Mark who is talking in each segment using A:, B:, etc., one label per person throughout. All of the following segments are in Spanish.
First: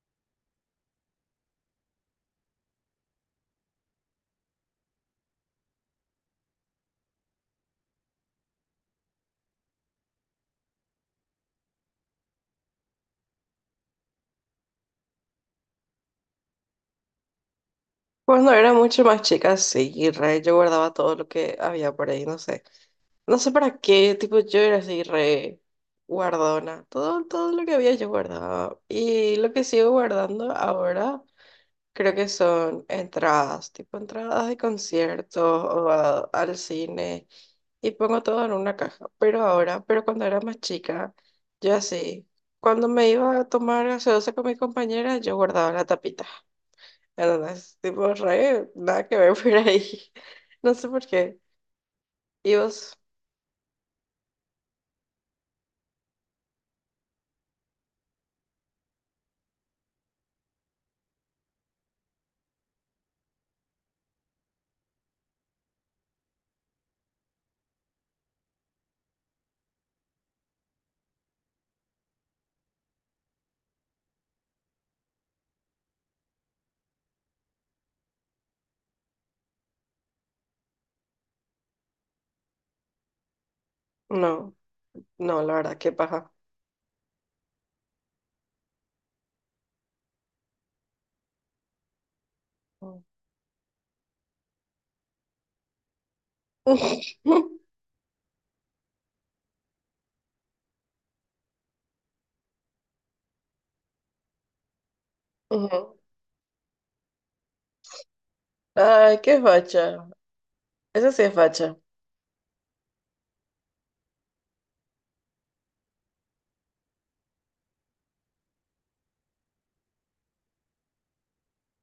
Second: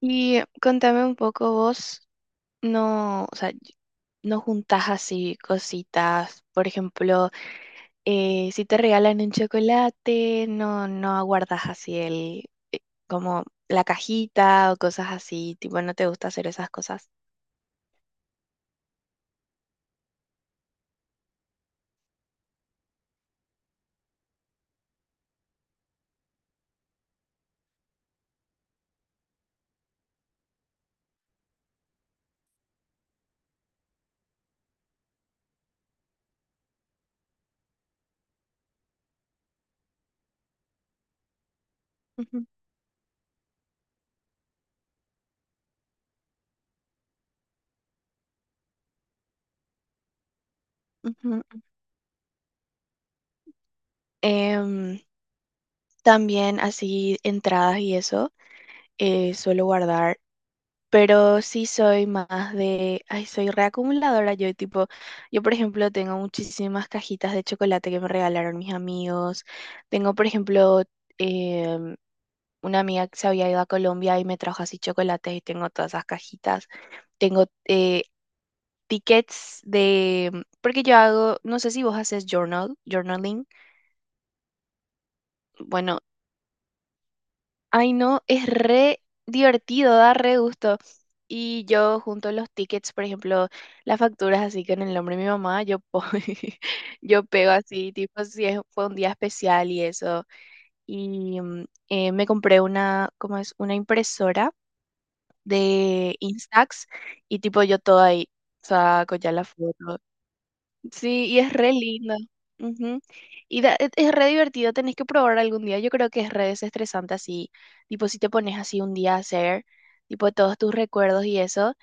A: Y contame un poco vos, no, o sea, no juntás así cositas, por ejemplo, si te regalan un chocolate, no, no aguardas así el, eh, como la cajita o cosas así, tipo, no te gusta hacer esas cosas.
B: Cuando era mucho más chica, sí, re, yo guardaba todo lo que había por ahí, no sé. No sé para qué, tipo, yo era así, re guardona. Todo, todo lo que había yo guardaba. Y lo que sigo guardando ahora, creo que son entradas, tipo entradas de conciertos o al cine. Y pongo todo en una caja. Pero cuando era más chica, yo así,
A: Ujú,
B: cuando me iba a tomar gaseosa con mi compañera, yo guardaba la tapita. La verdad es tipo re, nada que ver por ahí. No sé por qué.
A: ujú.
B: ¿Y vos?
A: Em, También así entradas y eso, suelo guardar. Pero sí soy más de, ay, soy reacumuladora. Yo tipo, yo por ejemplo tengo muchísimas cajitas de chocolate que me regalaron mis amigos. Tengo por ejemplo em, una amiga que se había ido a Colombia y me trajo así chocolates y tengo todas esas cajitas. Tengo tickets de, porque yo hago, no sé si vos haces journaling.
B: No, no, la verdad, qué
A: Bueno,
B: paja.
A: ay, no, es re divertido, da re gusto. Y yo junto los tickets,
B: Mm.
A: por ejemplo, las facturas así con el nombre de mi mamá, yo pego así, tipo, si fue un día especial y eso. Y me compré una, ¿cómo es? Una impresora
B: Ujú.
A: de Instax y tipo yo todo ahí saco
B: Ay,
A: ya
B: qué
A: la foto.
B: facha. Eso sí
A: Sí,
B: es
A: y es re
B: facha.
A: lindo. Ujú. Y es re divertido, tenés que probar algún día. Yo creo que es re desestresante así, tipo si te pones así un día a hacer, tipo todos tus recuerdos y eso.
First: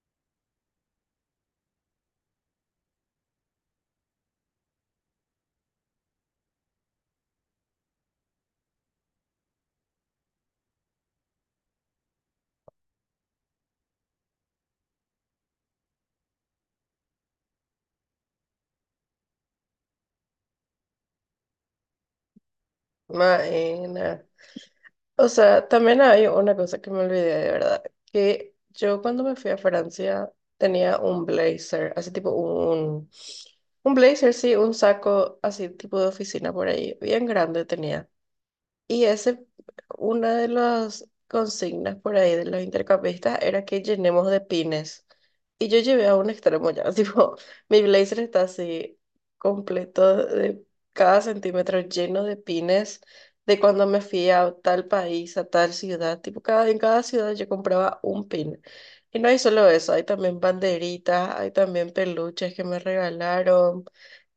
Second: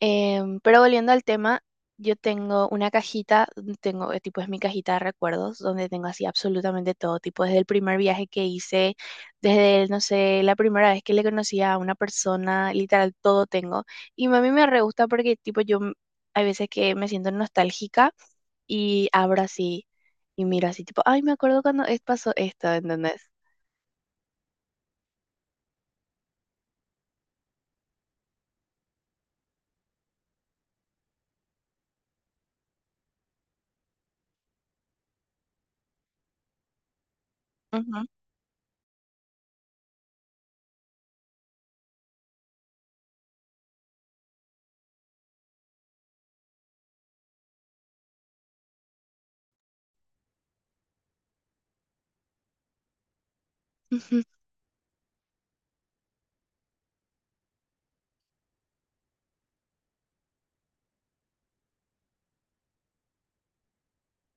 A: Pero volviendo al tema, yo tengo una cajita, tengo, tipo es mi cajita de recuerdos, donde tengo así absolutamente todo, tipo desde el primer viaje que hice, desde, no sé, la primera vez que le conocí a una persona, literal, todo tengo. Y a mí me re gusta porque tipo hay veces que me siento nostálgica y abro así y miro así, tipo, ay, me acuerdo cuando pasó esto, ¿entendés?
B: Maena. O sea, también hay una cosa que me olvidé de verdad, que yo cuando me fui a Francia tenía un blazer, así tipo un blazer, sí, un saco así tipo de oficina por ahí, bien grande tenía. Y ese, una de las consignas por ahí de los intercampistas era que llenemos de pines. Y yo llevé a un extremo ya, tipo, mi blazer está así completo de cada centímetro lleno de pines de cuando me
A: Ujú.
B: fui a tal país, a tal ciudad, tipo, en cada ciudad yo compraba un pin. Y no hay solo eso, hay también banderitas, hay también peluches que me regalaron.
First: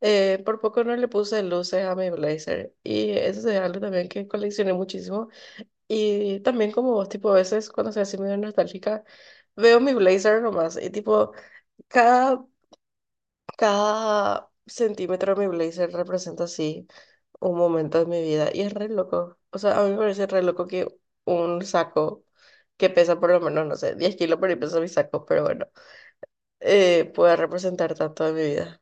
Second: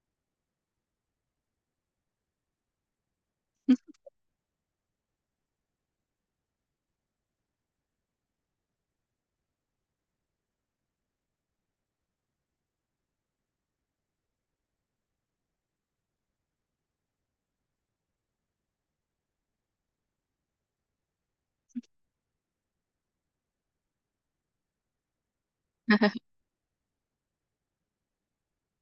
B: Por poco no le puse luces a mi blazer y eso es algo también que coleccioné muchísimo. Y también como vos, tipo, a veces cuando soy así medio nostálgica, veo mi blazer nomás y tipo, cada, cada centímetro de mi blazer representa así un momento de mi vida y es re loco. O sea, a mí me parece re loco que un saco que pesa por lo menos, no sé, 10 kilos por ahí pesa mi saco, pero bueno, pueda representar tanto de mi vida.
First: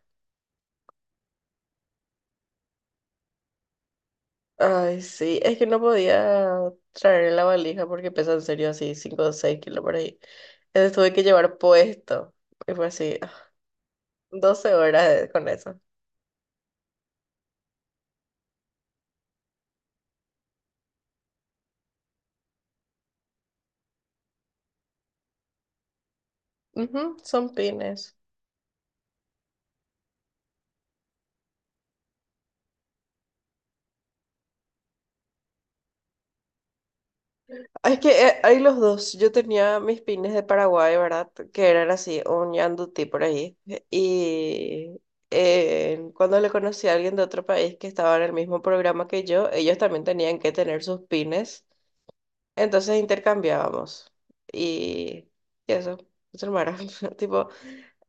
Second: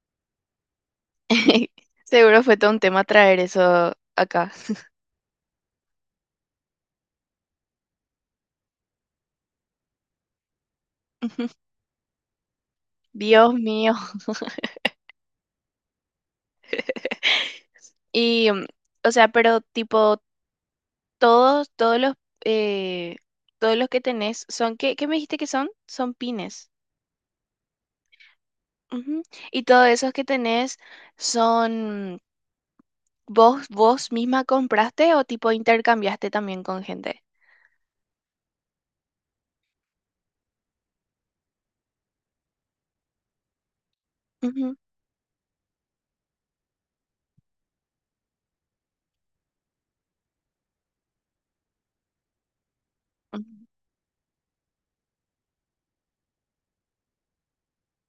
A: Seguro fue todo un tema traer eso acá.
B: Ay, sí, es que no podía traer la valija porque pesa en serio así 5 o 6 kilos por ahí. Entonces tuve que llevar puesto. Y fue así, ah,
A: Dios mío.
B: 12 horas con eso.
A: Y, mm, o sea, pero tipo, todos, todos los, eh, todos los que tenés son, ¿qué, qué me dijiste que son? Son pines.
B: Ujú, son pines.
A: Ujú. Y todos esos que tenés son, vos misma compraste o tipo intercambiaste también con gente?
B: Ah, es que hay los dos. Yo tenía mis pines de Paraguay, ¿verdad? Que eran así, un yandutí por ahí.
A: Ujú,
B: Y cuando le conocí a alguien de otro país que estaba en el mismo programa que yo, ellos también tenían que tener sus pines. Entonces intercambiábamos y, y eso, eso no era, tipo,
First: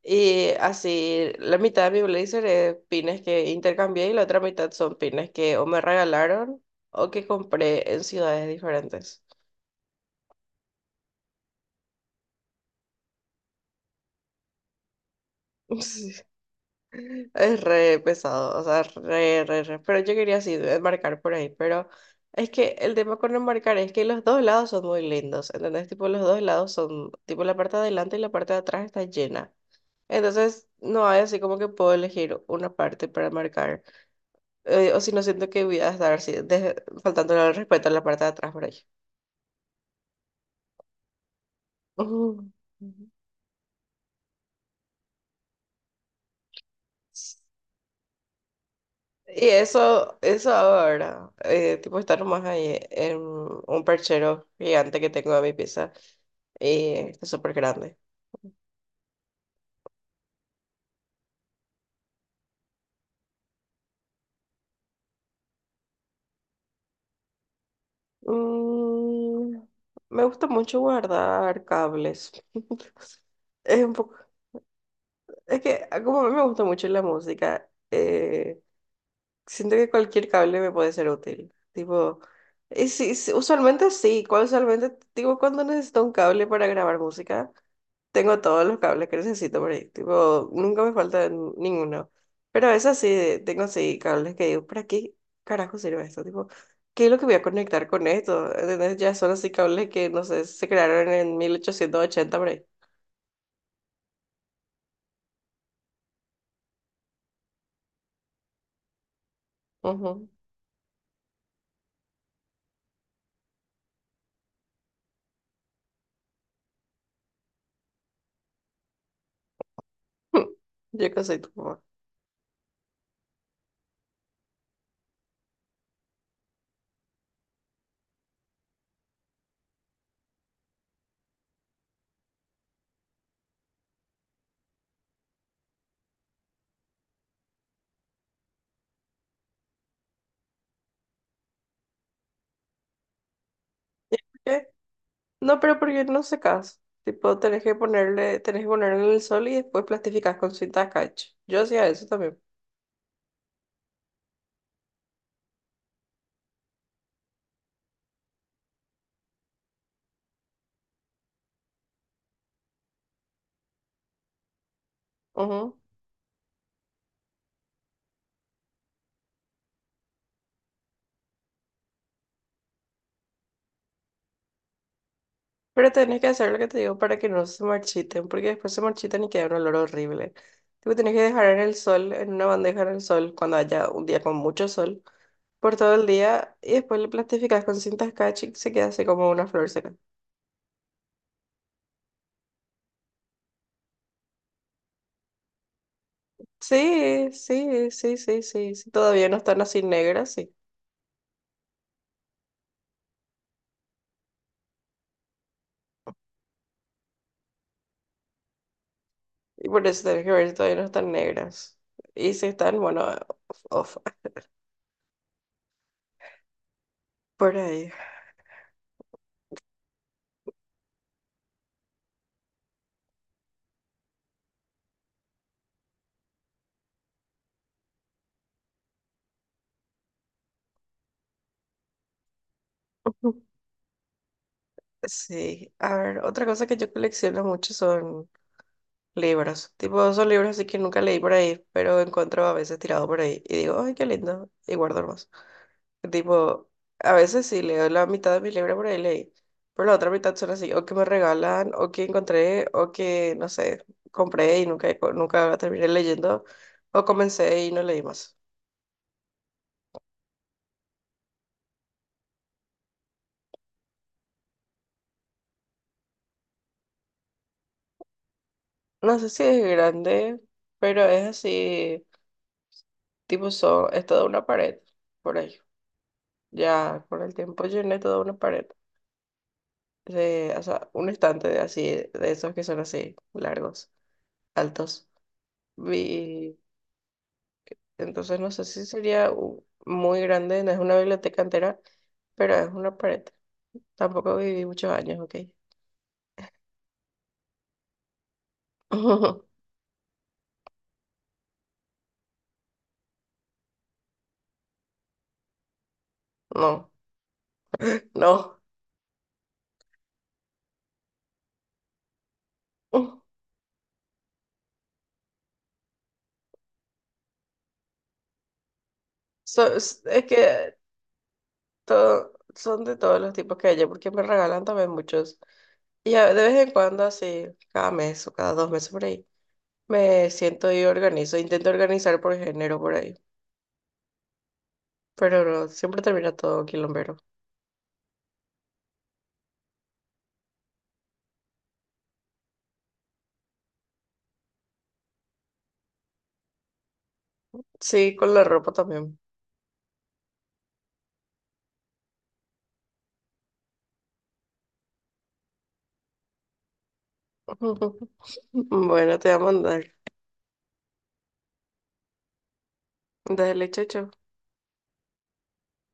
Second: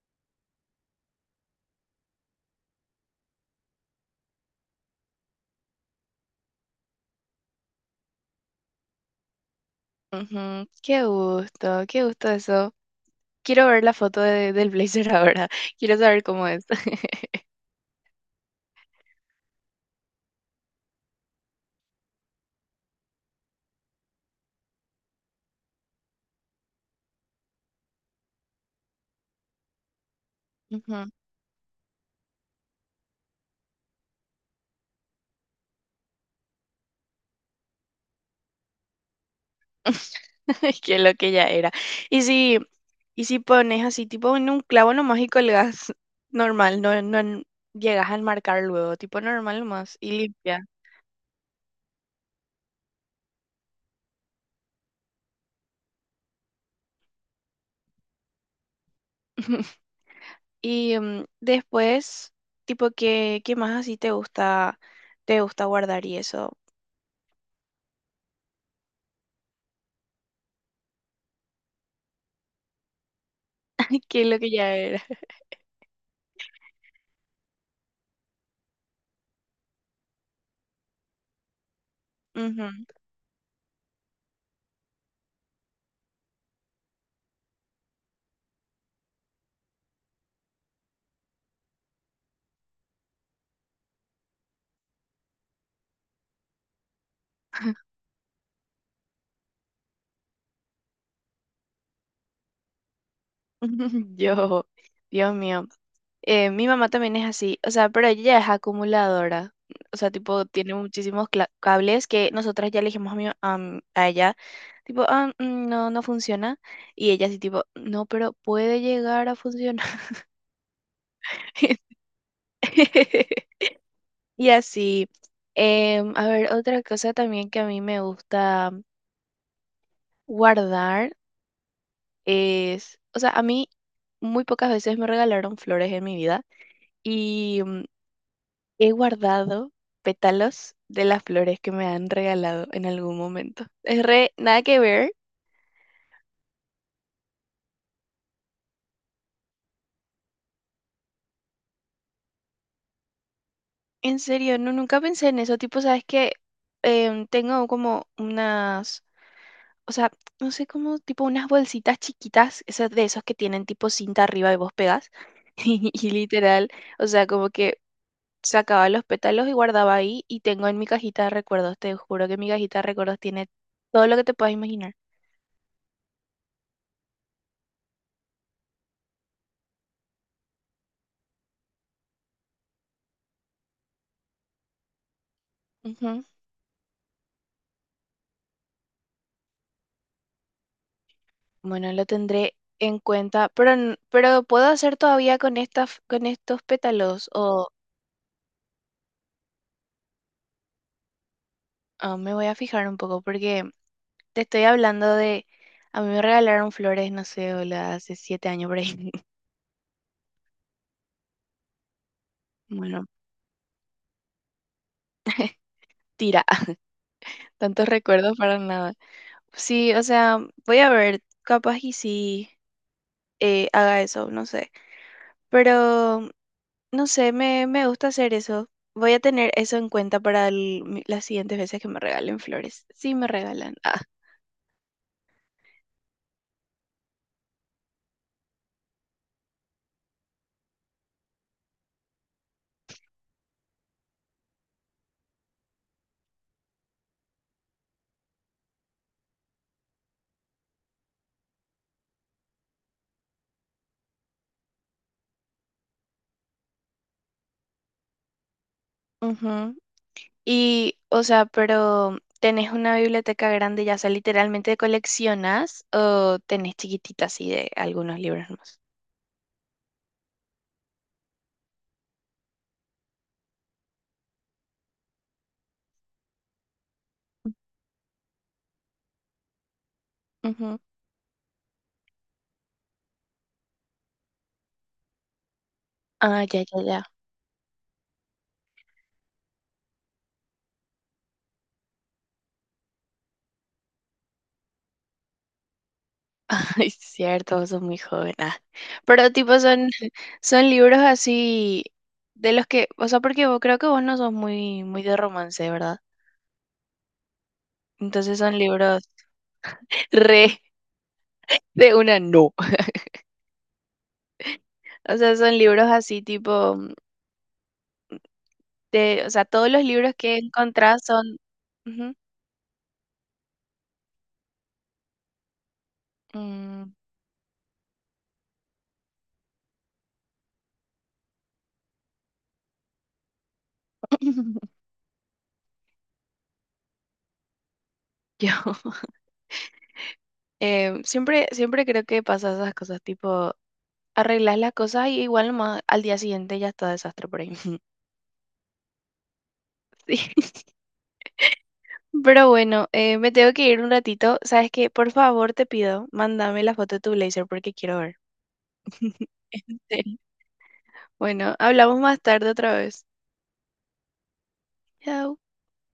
B: y así la mitad de mi blazer es pines que intercambié y la otra mitad son pines que o me regalaron o que compré en ciudades diferentes.
A: ujú, ujú. Qué gusto eso. Quiero ver la foto del blazer ahora. Quiero
B: Sí,
A: saber cómo es.
B: es re pesado, o sea, re, re, re, pero yo quería así enmarcar por ahí, pero es que el tema con enmarcar es que los dos lados son muy lindos, ¿entendés? Tipo, los dos lados son, tipo, la parte de adelante y la parte de atrás está llena. Entonces, no
A: Ujú.
B: hay así como que puedo elegir una parte para marcar. O si no, siento que voy a estar así, faltándole al respeto a la parte de atrás por ahí.
A: Que lo que ya era. Y
B: Ujú.
A: si, y si pones así, tipo en un clavo nomás y colgas normal, no, no en- llegas a marcar luego, tipo
B: Y
A: normal nomás y
B: eso
A: limpia.
B: ahora, tipo estar más ahí en un perchero gigante que tengo en mi pieza, y es súper grande.
A: Y después, tipo, ¿qué, qué más así te gusta guardar y eso?
B: Mm, Me gusta mucho guardar cables. Es un poco,
A: Que lo que ya era.
B: es que como a mí me gusta mucho la música, siento que cualquier cable me puede ser útil. Tipo,
A: Ujú.
B: sí, sí, usualmente sí. Usualmente, tipo, cuando necesito un cable para grabar música, tengo todos los cables que necesito por ahí. Tipo, nunca me falta ninguno. Pero a veces sí tengo sí cables que digo, ¿para qué carajo sirve esto? Tipo, ¿qué es lo que voy a conectar con esto? ¿Entendés? Ya son así cables que, no sé, se crearon en 1880 por ahí.
A: Yo, Dios mío. Mi mamá también es así, o sea, pero ella es acumuladora, o sea,
B: Ujú.
A: tipo, tiene muchísimos cables que nosotras ya le dijimos a, a ella, tipo, "Ah, mm, no, no funciona, y ella así, tipo, no, pero puede llegar a funcionar.
B: Yo qué sé, tu mamá.
A: Y así, em, a ver, otra cosa también que a mí me gusta guardar es, o sea, a mí muy pocas veces me regalaron flores en mi vida. Y mm, he guardado pétalos de las flores que me han regalado en algún momento. Es re, nada que ver.
B: No, pero porque no secas. Tipo, tenés que ponerle en el sol y después plastificás con cinta catch. Yo hacía eso también.
A: En serio, no, nunca pensé en eso. Tipo, sabes que tengo como unas, o sea, no sé, cómo tipo unas bolsitas chiquitas, esas de esos que tienen tipo cinta arriba y vos pegas.
B: Ujú.
A: Y literal, o sea, como que sacaba los pétalos y guardaba ahí y tengo en mi cajita de recuerdos. Te juro que mi cajita de recuerdos tiene todo lo que te puedas imaginar.
B: Pero tenés que hacer lo que te digo para que no se marchiten, porque después se marchitan y queda un olor horrible. Tipo, tenés que dejar en el sol, en una bandeja en el sol, cuando haya un día con mucho sol, por todo el
A: Ujú.
B: día, y después le plastificás con cinta catch y se queda así como una flor seca.
A: Bueno, lo tendré en cuenta, pero, pero ¿puedo hacer todavía con estas, con estos pétalos?
B: Sí,
A: O
B: sí, sí, sí, sí, sí. Todavía no están así negras, sí.
A: ah, me voy a fijar un poco, porque te estoy hablando de, a mí me regalaron flores, no sé, hola, hace 7 años por ahí.
B: Y por eso tenés que ver si todavía no están negras. Y si están, bueno,
A: Bueno,
B: off, off,
A: tira,
B: por
A: tantos
B: ahí.
A: recuerdos para nada. Sí, o sea, voy a ver, capaz y sí haga eso, no sé. Pero, no sé, me gusta hacer eso. Voy a tener eso en cuenta para las siguientes veces que me regalen flores. Sí, me
B: Ujú.
A: regalan.
B: Sí, a ver, otra cosa que yo colecciono mucho son libros. Tipo, son libros así que nunca leí por ahí, pero encuentro a veces tirado por ahí. Y digo, ay, qué lindo. Y guardo más. Tipo, a veces sí leo la mitad de mis libros por ahí leí. Pero la otra mitad son así, o que me regalan, o que encontré, o que, no sé, compré y nunca, nunca terminé leyendo, o comencé y no leí más.
A: Ujú. Y, o sea, pero ¿tenés una biblioteca grande, ya sea literalmente coleccionas o tenés chiquititas así de algunos libros más?
B: No sé si es grande, pero es así, tipo, son, es toda una pared, por ahí. Ya con el tiempo llené toda una pared. O
A: Ujú.
B: sea, un estante de así, de esos que son así, largos, altos.
A: Ah,
B: Vi,
A: ya, ya, ya.
B: entonces no sé si sería muy grande, no es una biblioteca entera, pero es una pared. Tampoco viví muchos años, ¿ok?
A: Es cierto, vos sos muy joven. Ah. Pero tipo son, son libros así de los que, o sea, porque creo que vos no sos muy, muy de romance, ¿verdad?
B: No,
A: Entonces son
B: no.
A: libros re de una no. O sea, son libros así tipo de, o sea, todos
B: So-
A: los
B: es
A: libros que
B: que
A: encontrás son,
B: todo, son de todos los tipos que hay, porque me regalan también muchos. Y de vez en
A: mm,
B: cuando, así, cada mes o cada dos meses por ahí, me siento y organizo. Intento organizar por género por ahí. Pero no, siempre termina todo quilombero.
A: yo em, siempre, siempre creo que pasa esas cosas, tipo, arreglas las cosas y igual nomás al día siguiente ya está desastre por ahí.
B: Sí, con la ropa también.
A: Sí. Pero bueno, me tengo que ir un ratito. ¿Sabes qué? Por favor, te pido, mándame la foto de tu blazer porque quiero ver.
B: Bueno, te voy a mandar.
A: Sí. Bueno, hablamos más tarde otra vez.
B: Dale, chocho.
A: Chao.